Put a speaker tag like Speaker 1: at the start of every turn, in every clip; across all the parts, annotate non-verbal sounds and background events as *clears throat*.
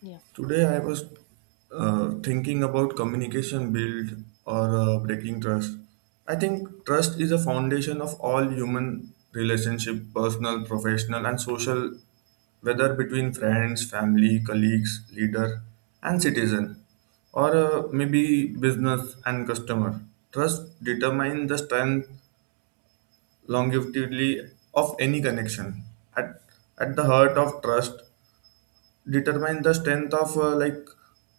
Speaker 1: Yeah,
Speaker 2: Today I was thinking about communication build or breaking trust. I think trust is a foundation of all human relationship, personal, professional, and social, whether between friends, family, colleagues, leader, and citizen, or maybe business and customer. Trust determines the strength, longevity of any connection. At, at the heart of trust determine the strength of uh, like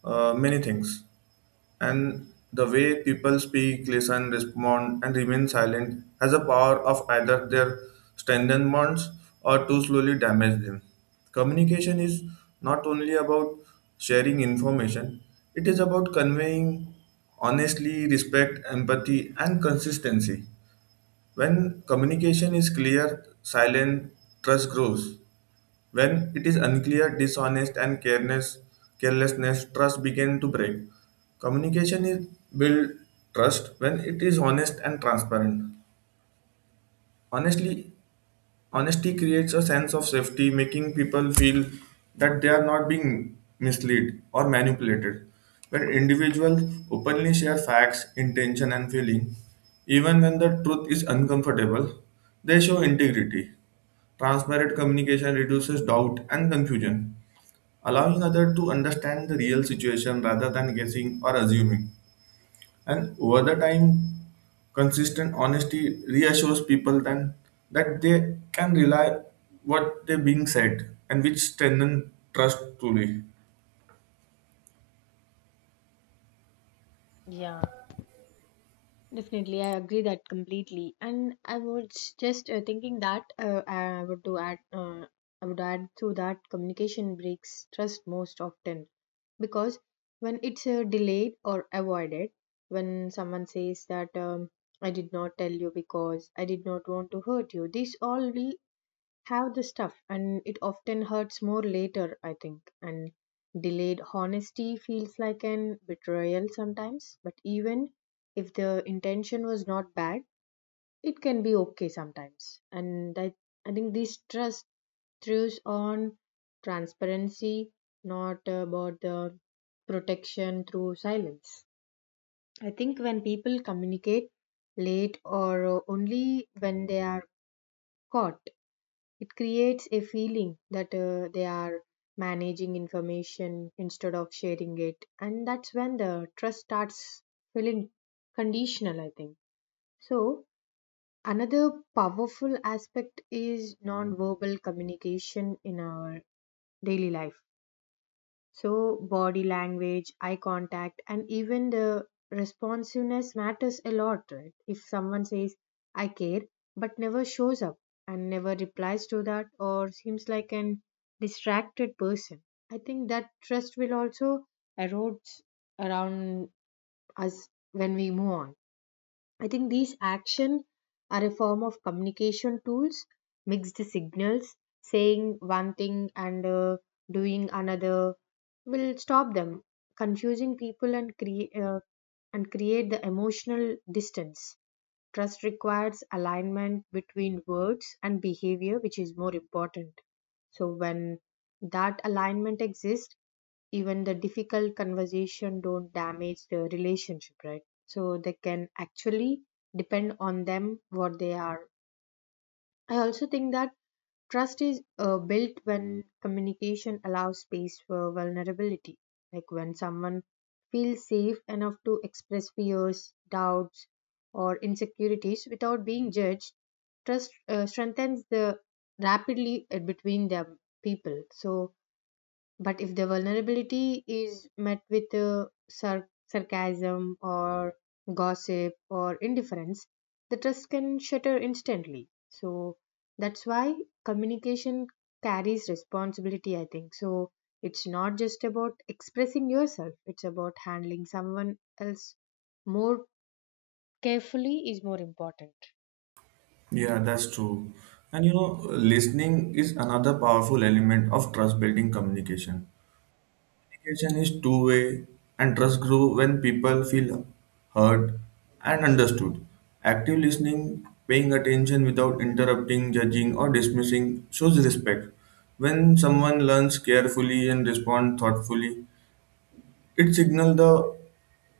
Speaker 2: uh, many things and the way people speak listen respond and remain silent has a power of either their strengthen bonds or to slowly damage them. Communication is not only about sharing information, it is about conveying honestly respect empathy and consistency. When communication is clear silent, trust grows. When it is unclear, dishonest, and carelessness, trust begin to break. Communication is build trust when it is honest and transparent. Honestly, honesty creates a sense of safety, making people feel that they are not being misled or manipulated. When individuals openly share facts, intention, and feeling, even when the truth is uncomfortable, they show integrity. Transparent communication reduces doubt and confusion allowing others to understand the real situation rather than guessing or assuming. And over the time, consistent honesty reassures people then that they can rely what they are being said and which strengthen trust truly.
Speaker 1: yeah, definitely. I agree that completely. And I was just thinking that I would to I would add to that communication breaks trust most often because when it's delayed or avoided, when someone says that I did not tell you because I did not want to hurt you, this all have the stuff and it often hurts more later I think. And delayed honesty feels like an betrayal sometimes, but even if the intention was not bad, it can be okay sometimes. I think this trust throws on transparency, not about the protection through silence. I think when people communicate late or only when they are caught, it creates a feeling that they are managing information instead of sharing it. And that's when the trust starts feeling conditional, I think. So, another powerful aspect is non-verbal communication in our daily life. So, body language, eye contact, and even the responsiveness matters a lot, right? If someone says, I care, but never shows up and never replies to that, or seems like an distracted person, I think that trust will also erode around us when we move on. I think these actions are a form of communication tools, mixed signals, saying one thing and doing another will stop them, confusing people and and create the emotional distance. Trust requires alignment between words and behavior, which is more important. So, when that alignment exists, even the difficult conversation don't damage the relationship, right? So, they can actually depend on them what they are. I also think that trust is built when communication allows space for vulnerability. Like when someone feels safe enough to express fears, doubts, or insecurities without being judged, trust strengthens the rapidly between them people. So but if the vulnerability is met with sarcasm or gossip or indifference, the trust can shatter instantly. So that's why communication carries responsibility, I think. So it's not just about expressing yourself, it's about handling someone else more carefully, is more important.
Speaker 2: Yeah, that's true. And you know, listening is another powerful element of trust building communication. Communication is two-way, and trust grows when people feel heard and understood. Active listening, paying attention without interrupting, judging, or dismissing, shows respect. When someone learns carefully and responds thoughtfully, it signals the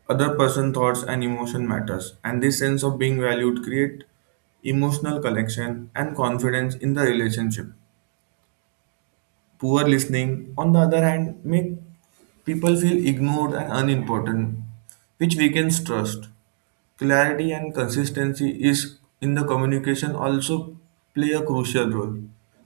Speaker 2: other person thoughts and emotion matters. And this sense of being valued create emotional connection and confidence in the relationship. Poor listening, on the other hand, make people feel ignored and unimportant, which weakens trust. Clarity and consistency is in the communication also play a crucial role.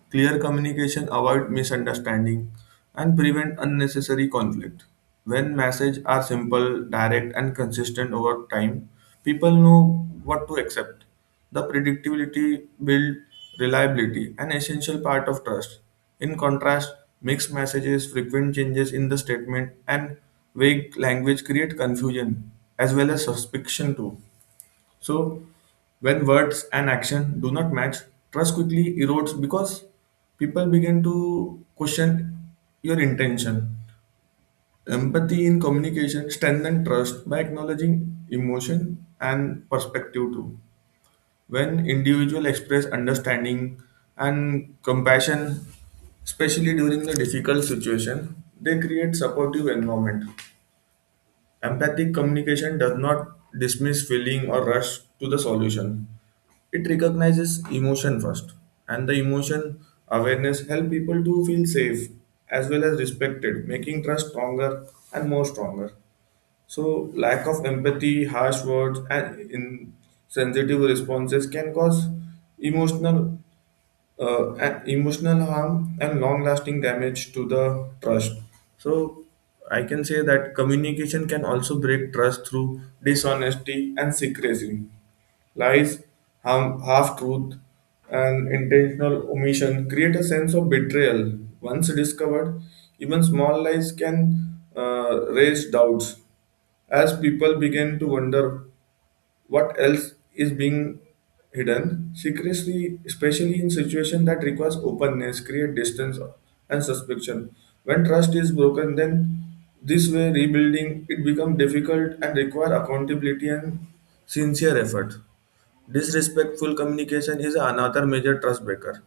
Speaker 2: Clear communication avoid misunderstanding and prevent unnecessary conflict. When messages are simple, direct and consistent over time, people know what to accept. The predictability built reliability, an essential part of trust. In contrast, mixed messages, frequent changes in the statement, and vague language create confusion as well as suspicion too. So, when words and action do not match, trust quickly erodes because people begin to question your intention. Empathy in communication strengthens trust by acknowledging emotion and perspective too. When individuals express understanding and compassion, especially during the difficult situation, they create supportive environment. Empathic communication does not dismiss feeling or rush to the solution. It recognizes emotion first, and the emotion awareness help people to feel safe as well as respected, making trust stronger and more stronger. So, lack of empathy, harsh words, and insensitive responses can cause emotional emotional harm and long lasting damage to the trust. So, I can say that communication can also break trust through dishonesty and secrecy. Lies, harm, half truth, and intentional omission create a sense of betrayal. Once discovered, even small lies can raise doubts as people begin to wonder what else is being hidden. Secrecy especially in situations that requires openness create distance and suspicion. When trust is broken then this way rebuilding it becomes difficult and require accountability and sincere effort. Disrespectful communication is another major trust breaker.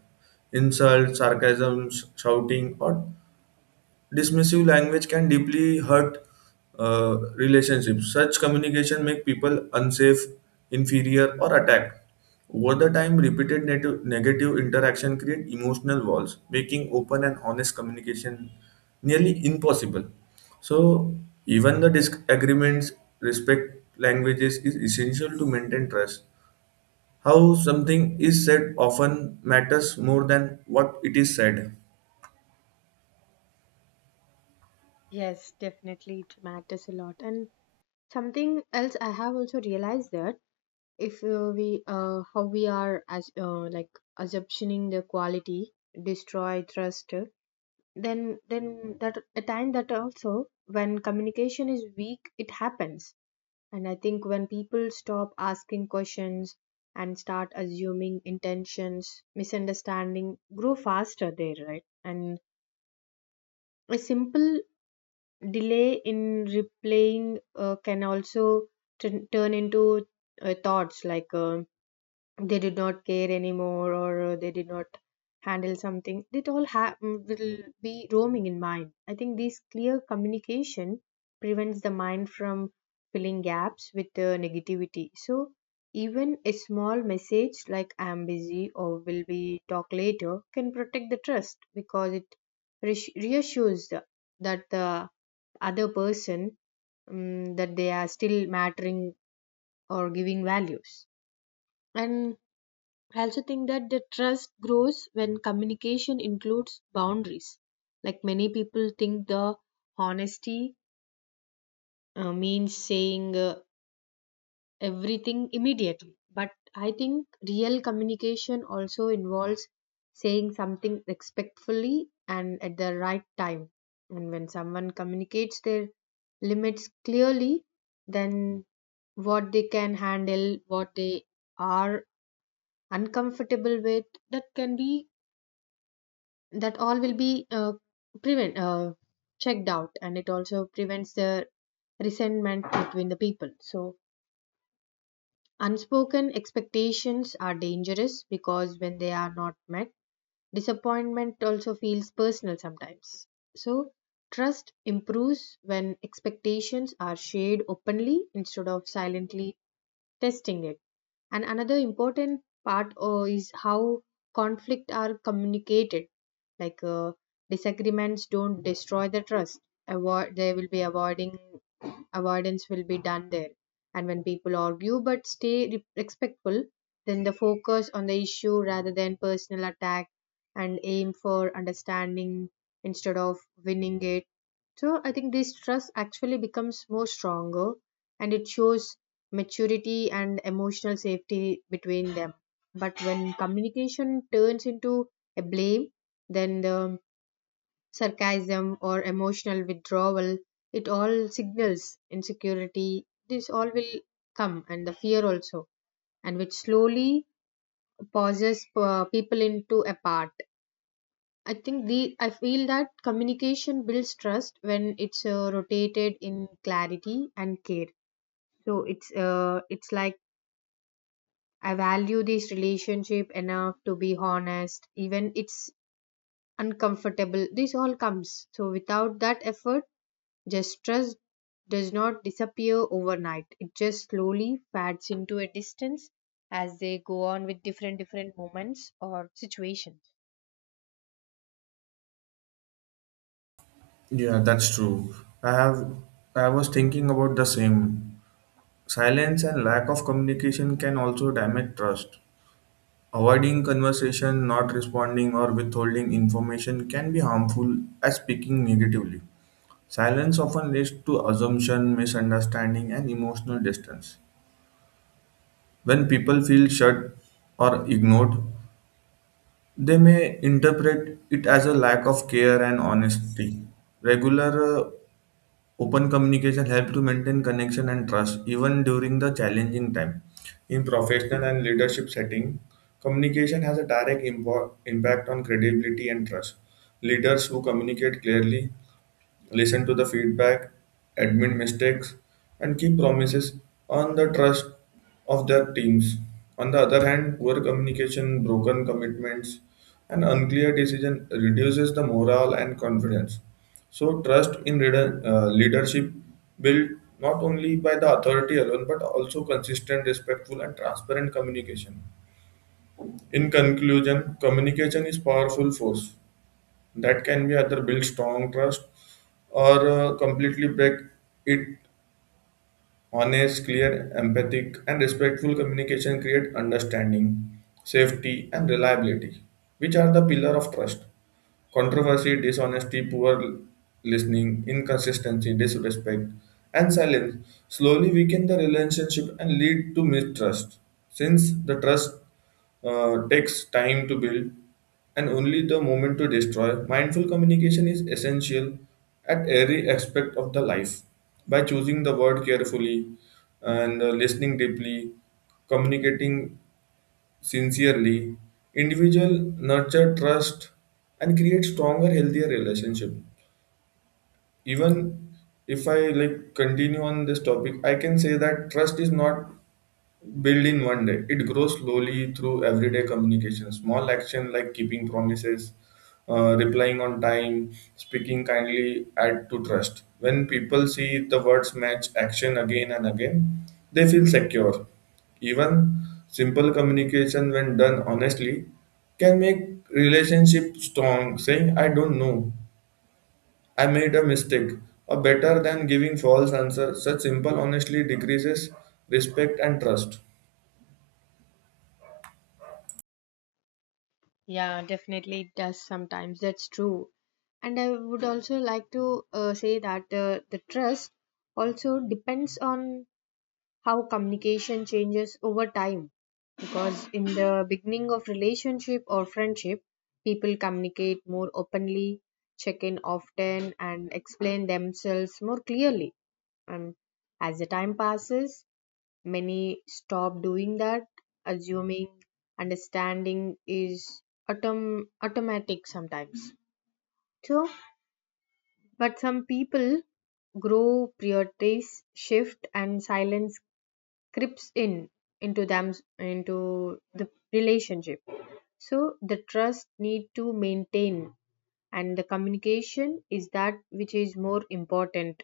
Speaker 2: Insults sarcasms shouting or dismissive language can deeply hurt relationships. Such communication make people unsafe, inferior, or attacked. Over the time, negative interaction create emotional walls, making open and honest communication nearly impossible. So, even the disagreements, respect languages is essential to maintain trust. How something is said often matters more than what it is said.
Speaker 1: Yes, definitely, it matters a lot. And something else I have also realized that if we how we are as like assumptioning the quality destroy trust then that a time that also when communication is weak it happens. And I think when people stop asking questions and start assuming intentions, misunderstanding grow faster there, right? And a simple delay in replaying can also turn into thoughts like they did not care anymore, or they did not handle something, it all will be roaming in mind. I think this clear communication prevents the mind from filling gaps with negativity. So even a small message like I am busy or will be talk later can protect the trust because it reassures that the other person, that they are still mattering or giving values. And I also think that the trust grows when communication includes boundaries. Like many people think the honesty means saying everything immediately. But I think real communication also involves saying something respectfully and at the right time. And when someone communicates their limits clearly, then what they can handle, what they are uncomfortable with, that can be that all will be prevent checked out, and it also prevents the resentment between the people. So unspoken expectations are dangerous because when they are not met, disappointment also feels personal sometimes. So trust improves when expectations are shared openly instead of silently testing it. And another important part is how conflict are communicated, like disagreements don't destroy the trust, avoid they will be avoiding avoidance will be done there. And when people argue but stay respectful, then the focus on the issue rather than personal attack, and aim for understanding instead of winning it, so I think this trust actually becomes more stronger, and it shows maturity and emotional safety between them. But when communication turns into a blame, then the sarcasm or emotional withdrawal, it all signals insecurity. This all will come, and the fear also, and which slowly pauses people into apart. I think the I feel that communication builds trust when it's rotated in clarity and care. So it's like I value this relationship enough to be honest, even it's uncomfortable. This all comes. So without that effort, just trust does not disappear overnight. It just slowly fades into a distance as they go on with different different moments or situations.
Speaker 2: Yeah, that's true. I have I was thinking about the same. Silence and lack of communication can also damage trust. Avoiding conversation, not responding or withholding information can be harmful as speaking negatively. Silence often leads to assumption, misunderstanding and emotional distance. When people feel shut or ignored, they may interpret it as a lack of care and honesty. Regular Open communication helps to maintain connection and trust even during the challenging time. In professional and leadership setting, communication has a direct impact on credibility and trust. Leaders who communicate clearly, listen to the feedback, admit mistakes, and keep promises on the trust of their teams. On the other hand, poor communication, broken commitments, and unclear decision reduces the morale and confidence. So, trust in leadership built not only by the authority alone but also consistent, respectful, and transparent communication. In conclusion, communication is powerful force that can be either build strong trust or completely break it. Honest clear empathic and respectful communication create understanding safety and reliability which are the pillar of trust. Controversy, dishonesty, poor listening, inconsistency, disrespect, and silence slowly weaken the relationship and lead to mistrust. Since the trust takes time to build and only the moment to destroy, mindful communication is essential at every aspect of the life. By choosing the word carefully and listening deeply, communicating sincerely individual nurture trust and create stronger healthier relationship. Even if I like continue on this topic I can say that trust is not build in one day. It grows slowly through everyday communication, small action like keeping promises, replying on time, speaking kindly, add to trust. When people see the words match action again and again, they feel secure. Even simple communication, when done honestly, can make relationship strong. Saying "I don't know," "I made a mistake," or better than giving false answer. Such simple honestly decreases respect and trust.
Speaker 1: Yeah, definitely it does sometimes. That's true. And I would also like to say that the trust also depends on how communication changes over time, because in the beginning of relationship or friendship people communicate more openly, check in often, and explain themselves more clearly. And as the time passes, many stop doing that, assuming understanding is automatic sometimes. So but some people grow, priorities shift, and silence creeps in into them, into the relationship. So the trust need to maintain, and the communication is that which is more important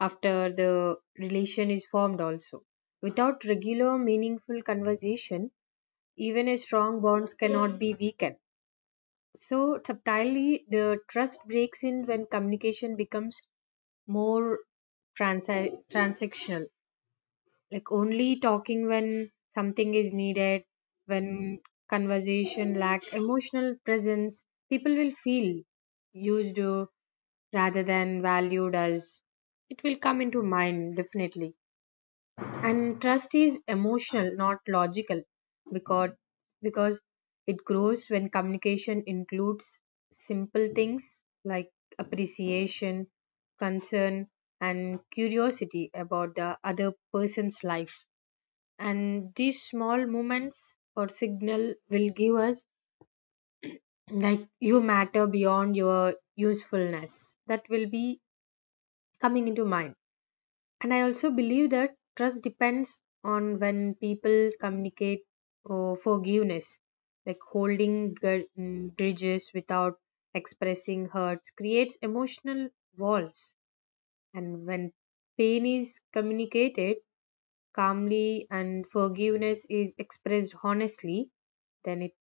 Speaker 1: after the relation is formed also. Without regular meaningful conversation, even a strong bonds cannot be weakened. So subtly the trust breaks in when communication becomes more transactional, like only talking when something is needed. When conversation lack emotional presence, people will feel used, rather than valued, as it will come into mind definitely. And trust is emotional, not logical, because because it grows when communication includes simple things like appreciation, concern, and curiosity about the other person's life. And these small moments or signal will give us like you matter beyond your usefulness, that will be coming into mind. And I also believe that trust depends on when people communicate or forgiveness, like holding grudges without expressing hurts creates emotional walls. And when pain is communicated calmly and forgiveness is expressed honestly, then it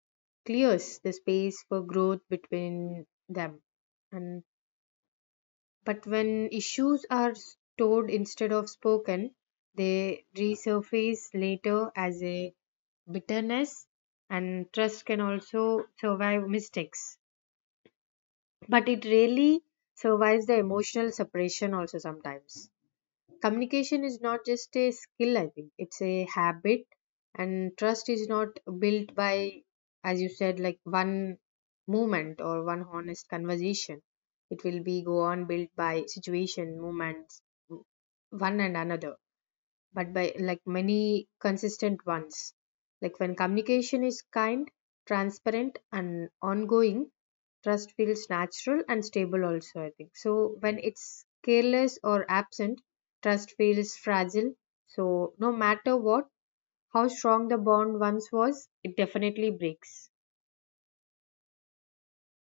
Speaker 1: clears the space for growth between them. And but when issues are stored instead of spoken, they resurface later as a bitterness. And trust can also survive mistakes, but it really survives the emotional separation also sometimes. Communication is not just a skill, I think it's a habit. And trust is not built by, as you said, like one moment or one honest conversation, it will be go on built by situation moments one and another, but by like many consistent ones. Like when communication is kind, transparent, and ongoing, trust feels natural and stable, also, I think. So when it's careless or absent, trust feels fragile. So no matter what, how strong the bond once was, it definitely breaks.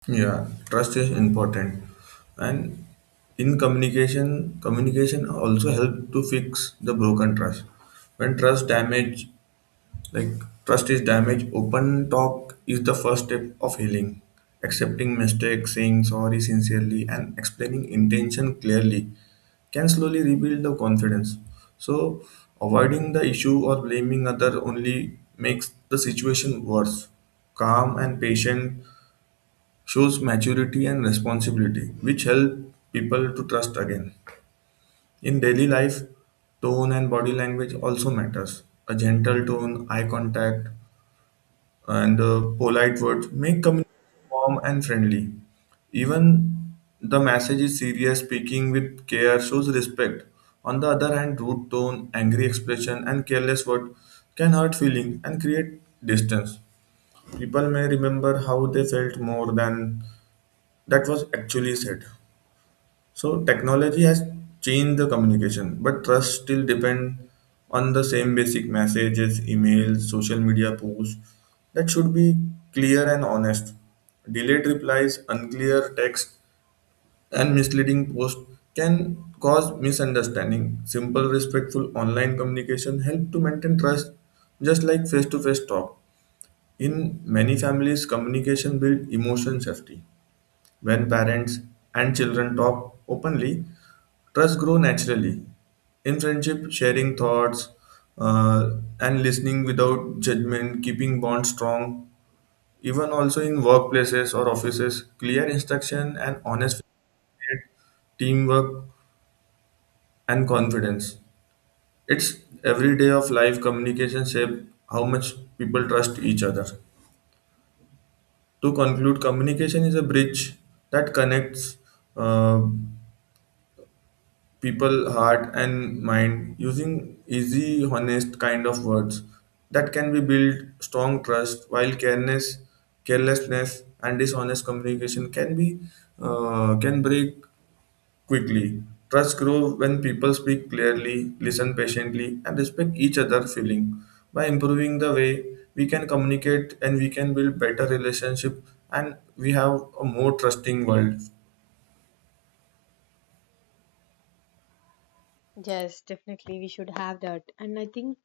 Speaker 2: Yeah, trust is important, and in communication, communication also help to fix the broken trust. When trust damage, like trust is damaged, open talk is the first step of healing. Accepting mistakes, saying sorry sincerely, and explaining intention clearly can slowly rebuild the confidence. So, avoiding the issue or blaming other only makes the situation worse. Calm and patient shows maturity and responsibility, which help people to trust again. In daily life, tone and body language also matters. A gentle tone, eye contact, and polite words make communication warm and friendly. Even the message is serious, speaking with care shows respect. On the other hand, rude tone, angry expression, and careless word can hurt feeling and create distance. People may remember how they felt more than that was actually said. So technology has changed the communication, but trust still depend on the same basic messages, emails, social media posts that should be clear and honest. Delayed replies, unclear text, and misleading posts can cause misunderstanding. Simple, respectful online communication help to maintain trust, just like face-to-face talk. In many families, communication builds emotion safety. When parents and children talk openly, trust grow naturally in friendship, sharing thoughts uh, and listening without judgment, keeping bonds strong. Even also in workplaces or offices, clear instruction and honest feedback, teamwork and confidence. It's every day of life communication shape how much people trust each other. To conclude, communication is a bridge that connects. Uh, people heart and mind using easy honest kind of words that can be build strong trust while carelessness and dishonest communication can be can break quickly. Trust grows when people speak clearly listen patiently and respect each other feeling. By improving the way we can communicate and we can build better relationship and we have a more trusting world.
Speaker 1: Yes, definitely. We should have that. And I think,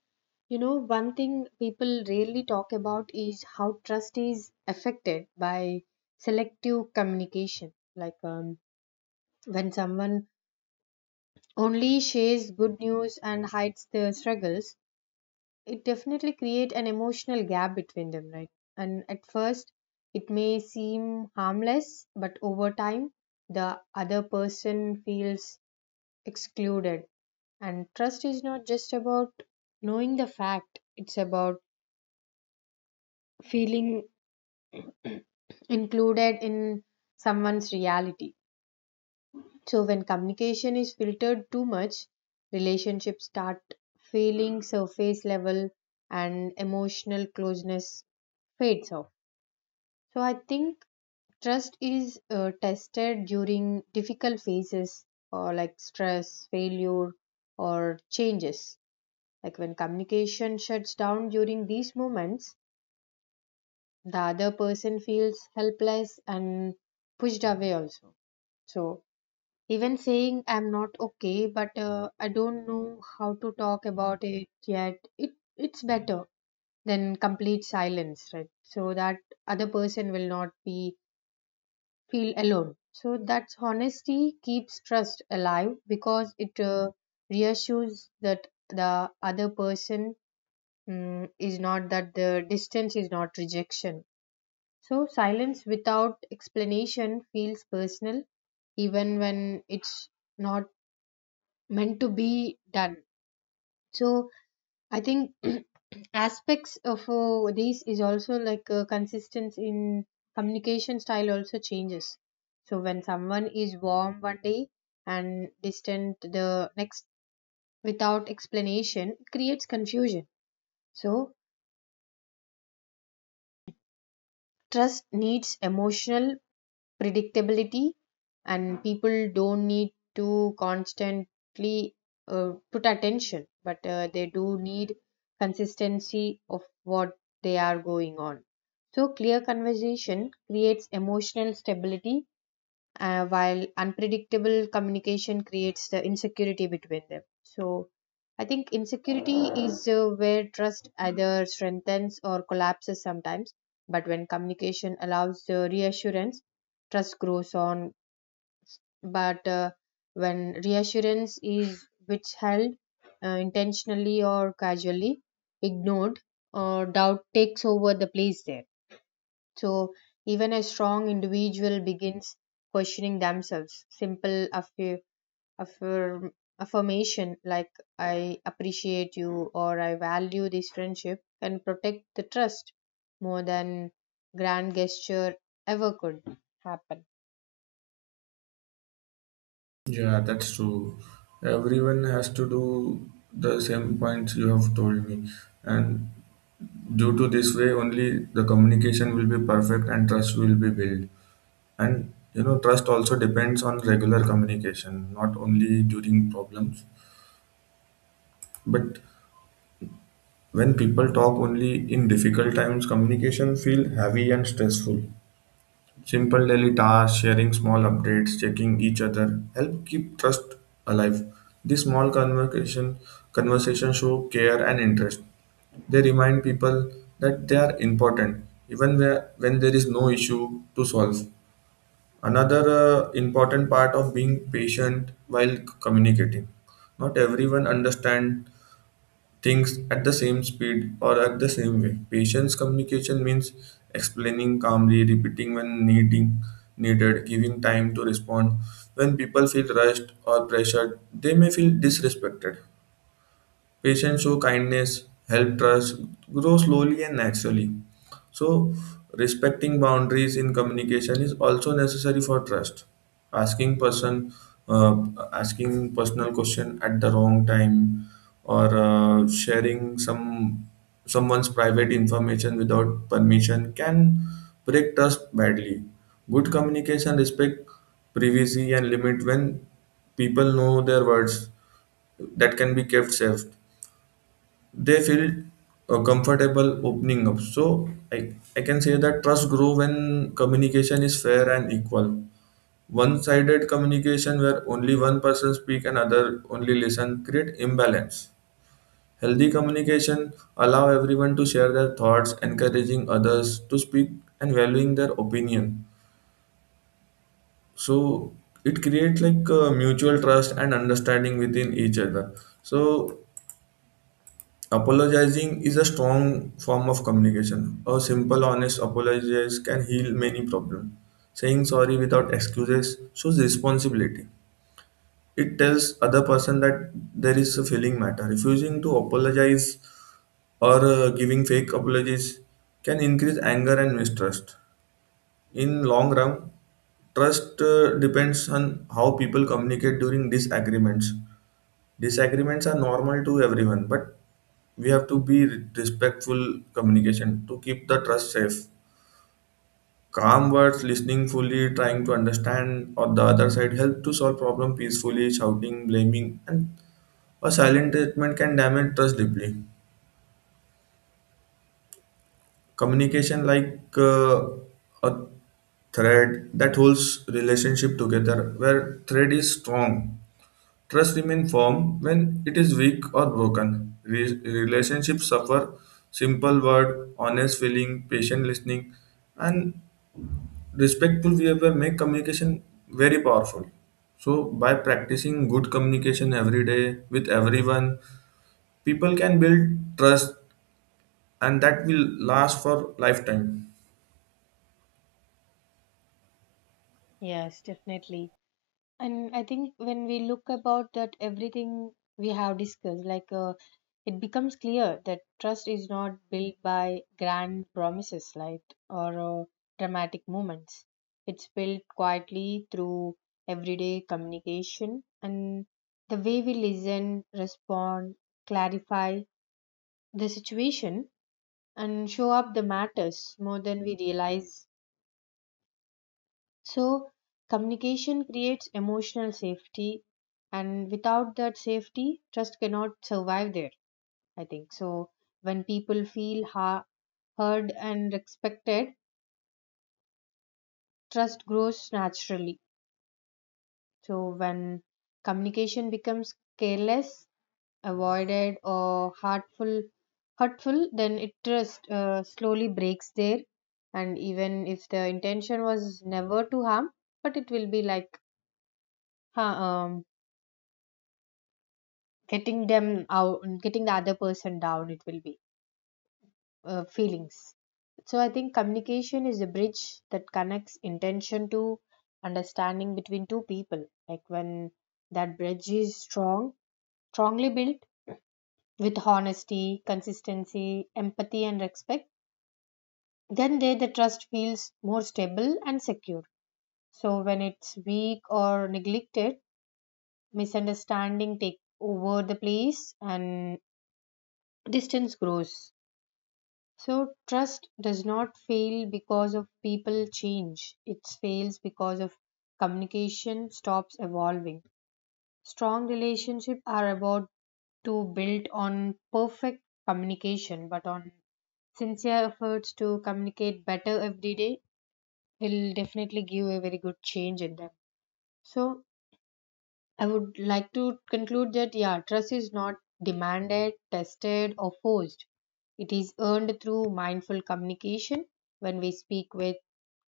Speaker 1: you know, one thing people rarely talk about is how trust is affected by selective communication. Like when someone only shares good news and hides their struggles, it definitely creates an emotional gap between them, right? And at first, it may seem harmless, but over time, the other person feels excluded. And trust is not just about knowing the fact, it's about feeling included in someone's reality. So, when communication is filtered too much, relationships start feeling surface level, and emotional closeness fades off. So, I think trust is tested during difficult phases or like stress, failure, or changes. Like when communication shuts down during these moments, the other person feels helpless and pushed away also. So even saying I'm not okay, but I don't know how to talk about it yet, it's better than complete silence, right? So that other person will not be feel alone. So that's honesty keeps trust alive because it reassures that the other person, is not that the distance is not rejection. So, silence without explanation feels personal, even when it's not meant to be done. So, I think *clears throat* aspects of these is also like consistency in communication style also changes. So, when someone is warm one day and distant the next without explanation, it creates confusion. So, trust needs emotional predictability, and people don't need to constantly put attention, but they do need consistency of what they are going on. So clear conversation creates emotional stability, while unpredictable communication creates the insecurity between them. So, I think insecurity is where trust either strengthens or collapses sometimes. But when communication allows the reassurance, trust grows on. But when reassurance is withheld intentionally or casually, ignored, or doubt takes over the place there. So even a strong individual begins questioning themselves. Simple affirm- affirmation like I appreciate you or I value this friendship can protect the trust more than grand gesture ever could happen.
Speaker 2: Yeah, that's true. Everyone has to do the same points you have told me. And due to this way, only the communication will be perfect and trust will be built. And you know, trust also depends on regular communication, not only during problems. But when people talk only in difficult times, communication feel heavy and stressful. Simple daily tasks, sharing small updates, checking each other help keep trust alive. These small conversations show care and interest. They remind people that they are important even where, when there is no issue to solve. Another important part of being patient while communicating. Not everyone understands things at the same speed or at the same way. Patience communication means explaining calmly, repeating needed, giving time to respond. When people feel rushed or pressured, they may feel disrespected. Patients show kindness, help trust grow slowly and naturally. So, respecting boundaries in communication is also necessary for trust. Asking person, uh, Asking personal question at the wrong time, or sharing someone's private information without permission can break trust badly. Good communication respect privacy and limit when people know their words that can be kept safe they feel comfortable opening up. So I can say that trust grow when communication is fair and equal. One-sided communication where only one person speak and other only listen create imbalance. Healthy communication allow everyone to share their thoughts, encouraging others to speak and valuing their opinion. So it creates like mutual trust and understanding within each other. So apologizing is a strong form of communication. A simple, honest apologize can heal many problems. Saying sorry without excuses shows responsibility. It tells other person that there is a feeling matter. Refusing to apologize or giving fake apologies can increase anger and mistrust. In long run, trust depends on how people communicate during disagreements. Disagreements are normal to everyone, but we have to be respectful communication to keep the trust safe. Calm words listening fully trying to understand or the other side help to solve problem peacefully. Shouting blaming and a silent treatment can damage trust deeply. Communication like a thread that holds relationship together where thread is strong trust remain firm. When it is weak or broken, relationships suffer. Simple word honest feeling patient listening and respectful behavior make communication very powerful. So by practicing good communication every day with everyone, people can build trust and that will last for lifetime.
Speaker 1: Yes, definitely. And I think when we look about that everything we have discussed, like it becomes clear that trust is not built by grand promises, like or dramatic moments. It's built quietly through everyday communication, and the way we listen, respond, clarify the situation, and show up the matters more than we realize. So, communication creates emotional safety, and without that safety, trust cannot survive there, I think. So, when people feel heard and respected, trust grows naturally. So, when communication becomes careless, avoided, or hurtful, then it trust slowly breaks there. And even if the intention was never to harm, but it will be like ha- um, getting the other person down, it will be feelings. So I think communication is a bridge that connects intention to understanding between two people. Like when that bridge is strongly built with honesty, consistency, empathy, and respect, then there the trust feels more stable and secure. So when it's weak or neglected, misunderstanding take over the place, and distance grows. So trust does not fail because of people change. It fails because of communication stops evolving. Strong relationships are about to build on perfect communication, but on sincere efforts to communicate better every day will definitely give a very good change in them. So I would like to conclude that yeah, trust is not demanded, tested, or forced. It is earned through mindful communication when we speak with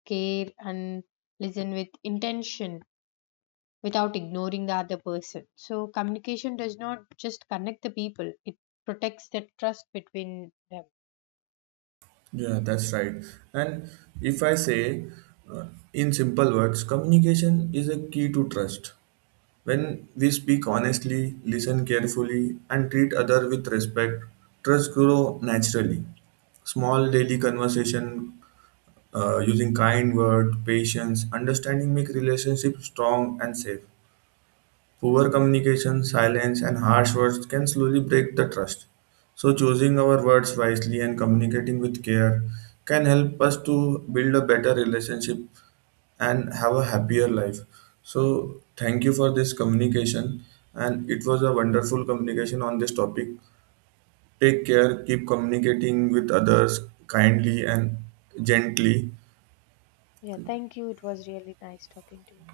Speaker 1: care and listen with intention without ignoring the other person. So, communication does not just connect the people, it protects the trust between them.
Speaker 2: Yeah, that's right. And if I say uh, in simple words communication is a key to trust. When we speak honestly listen carefully and treat other with respect, trust grow naturally. Small daily conversation using kind words, patience, understanding make relationships strong and safe. Poor communication, silence, and harsh words can slowly break the trust. So, choosing our words wisely and communicating with care can help us to build a better relationship and have a happier life. So, thank you for this communication, and it was a wonderful communication on this topic. Take care, keep communicating with others kindly and gently.
Speaker 1: Yeah, thank you. It was really nice talking to you.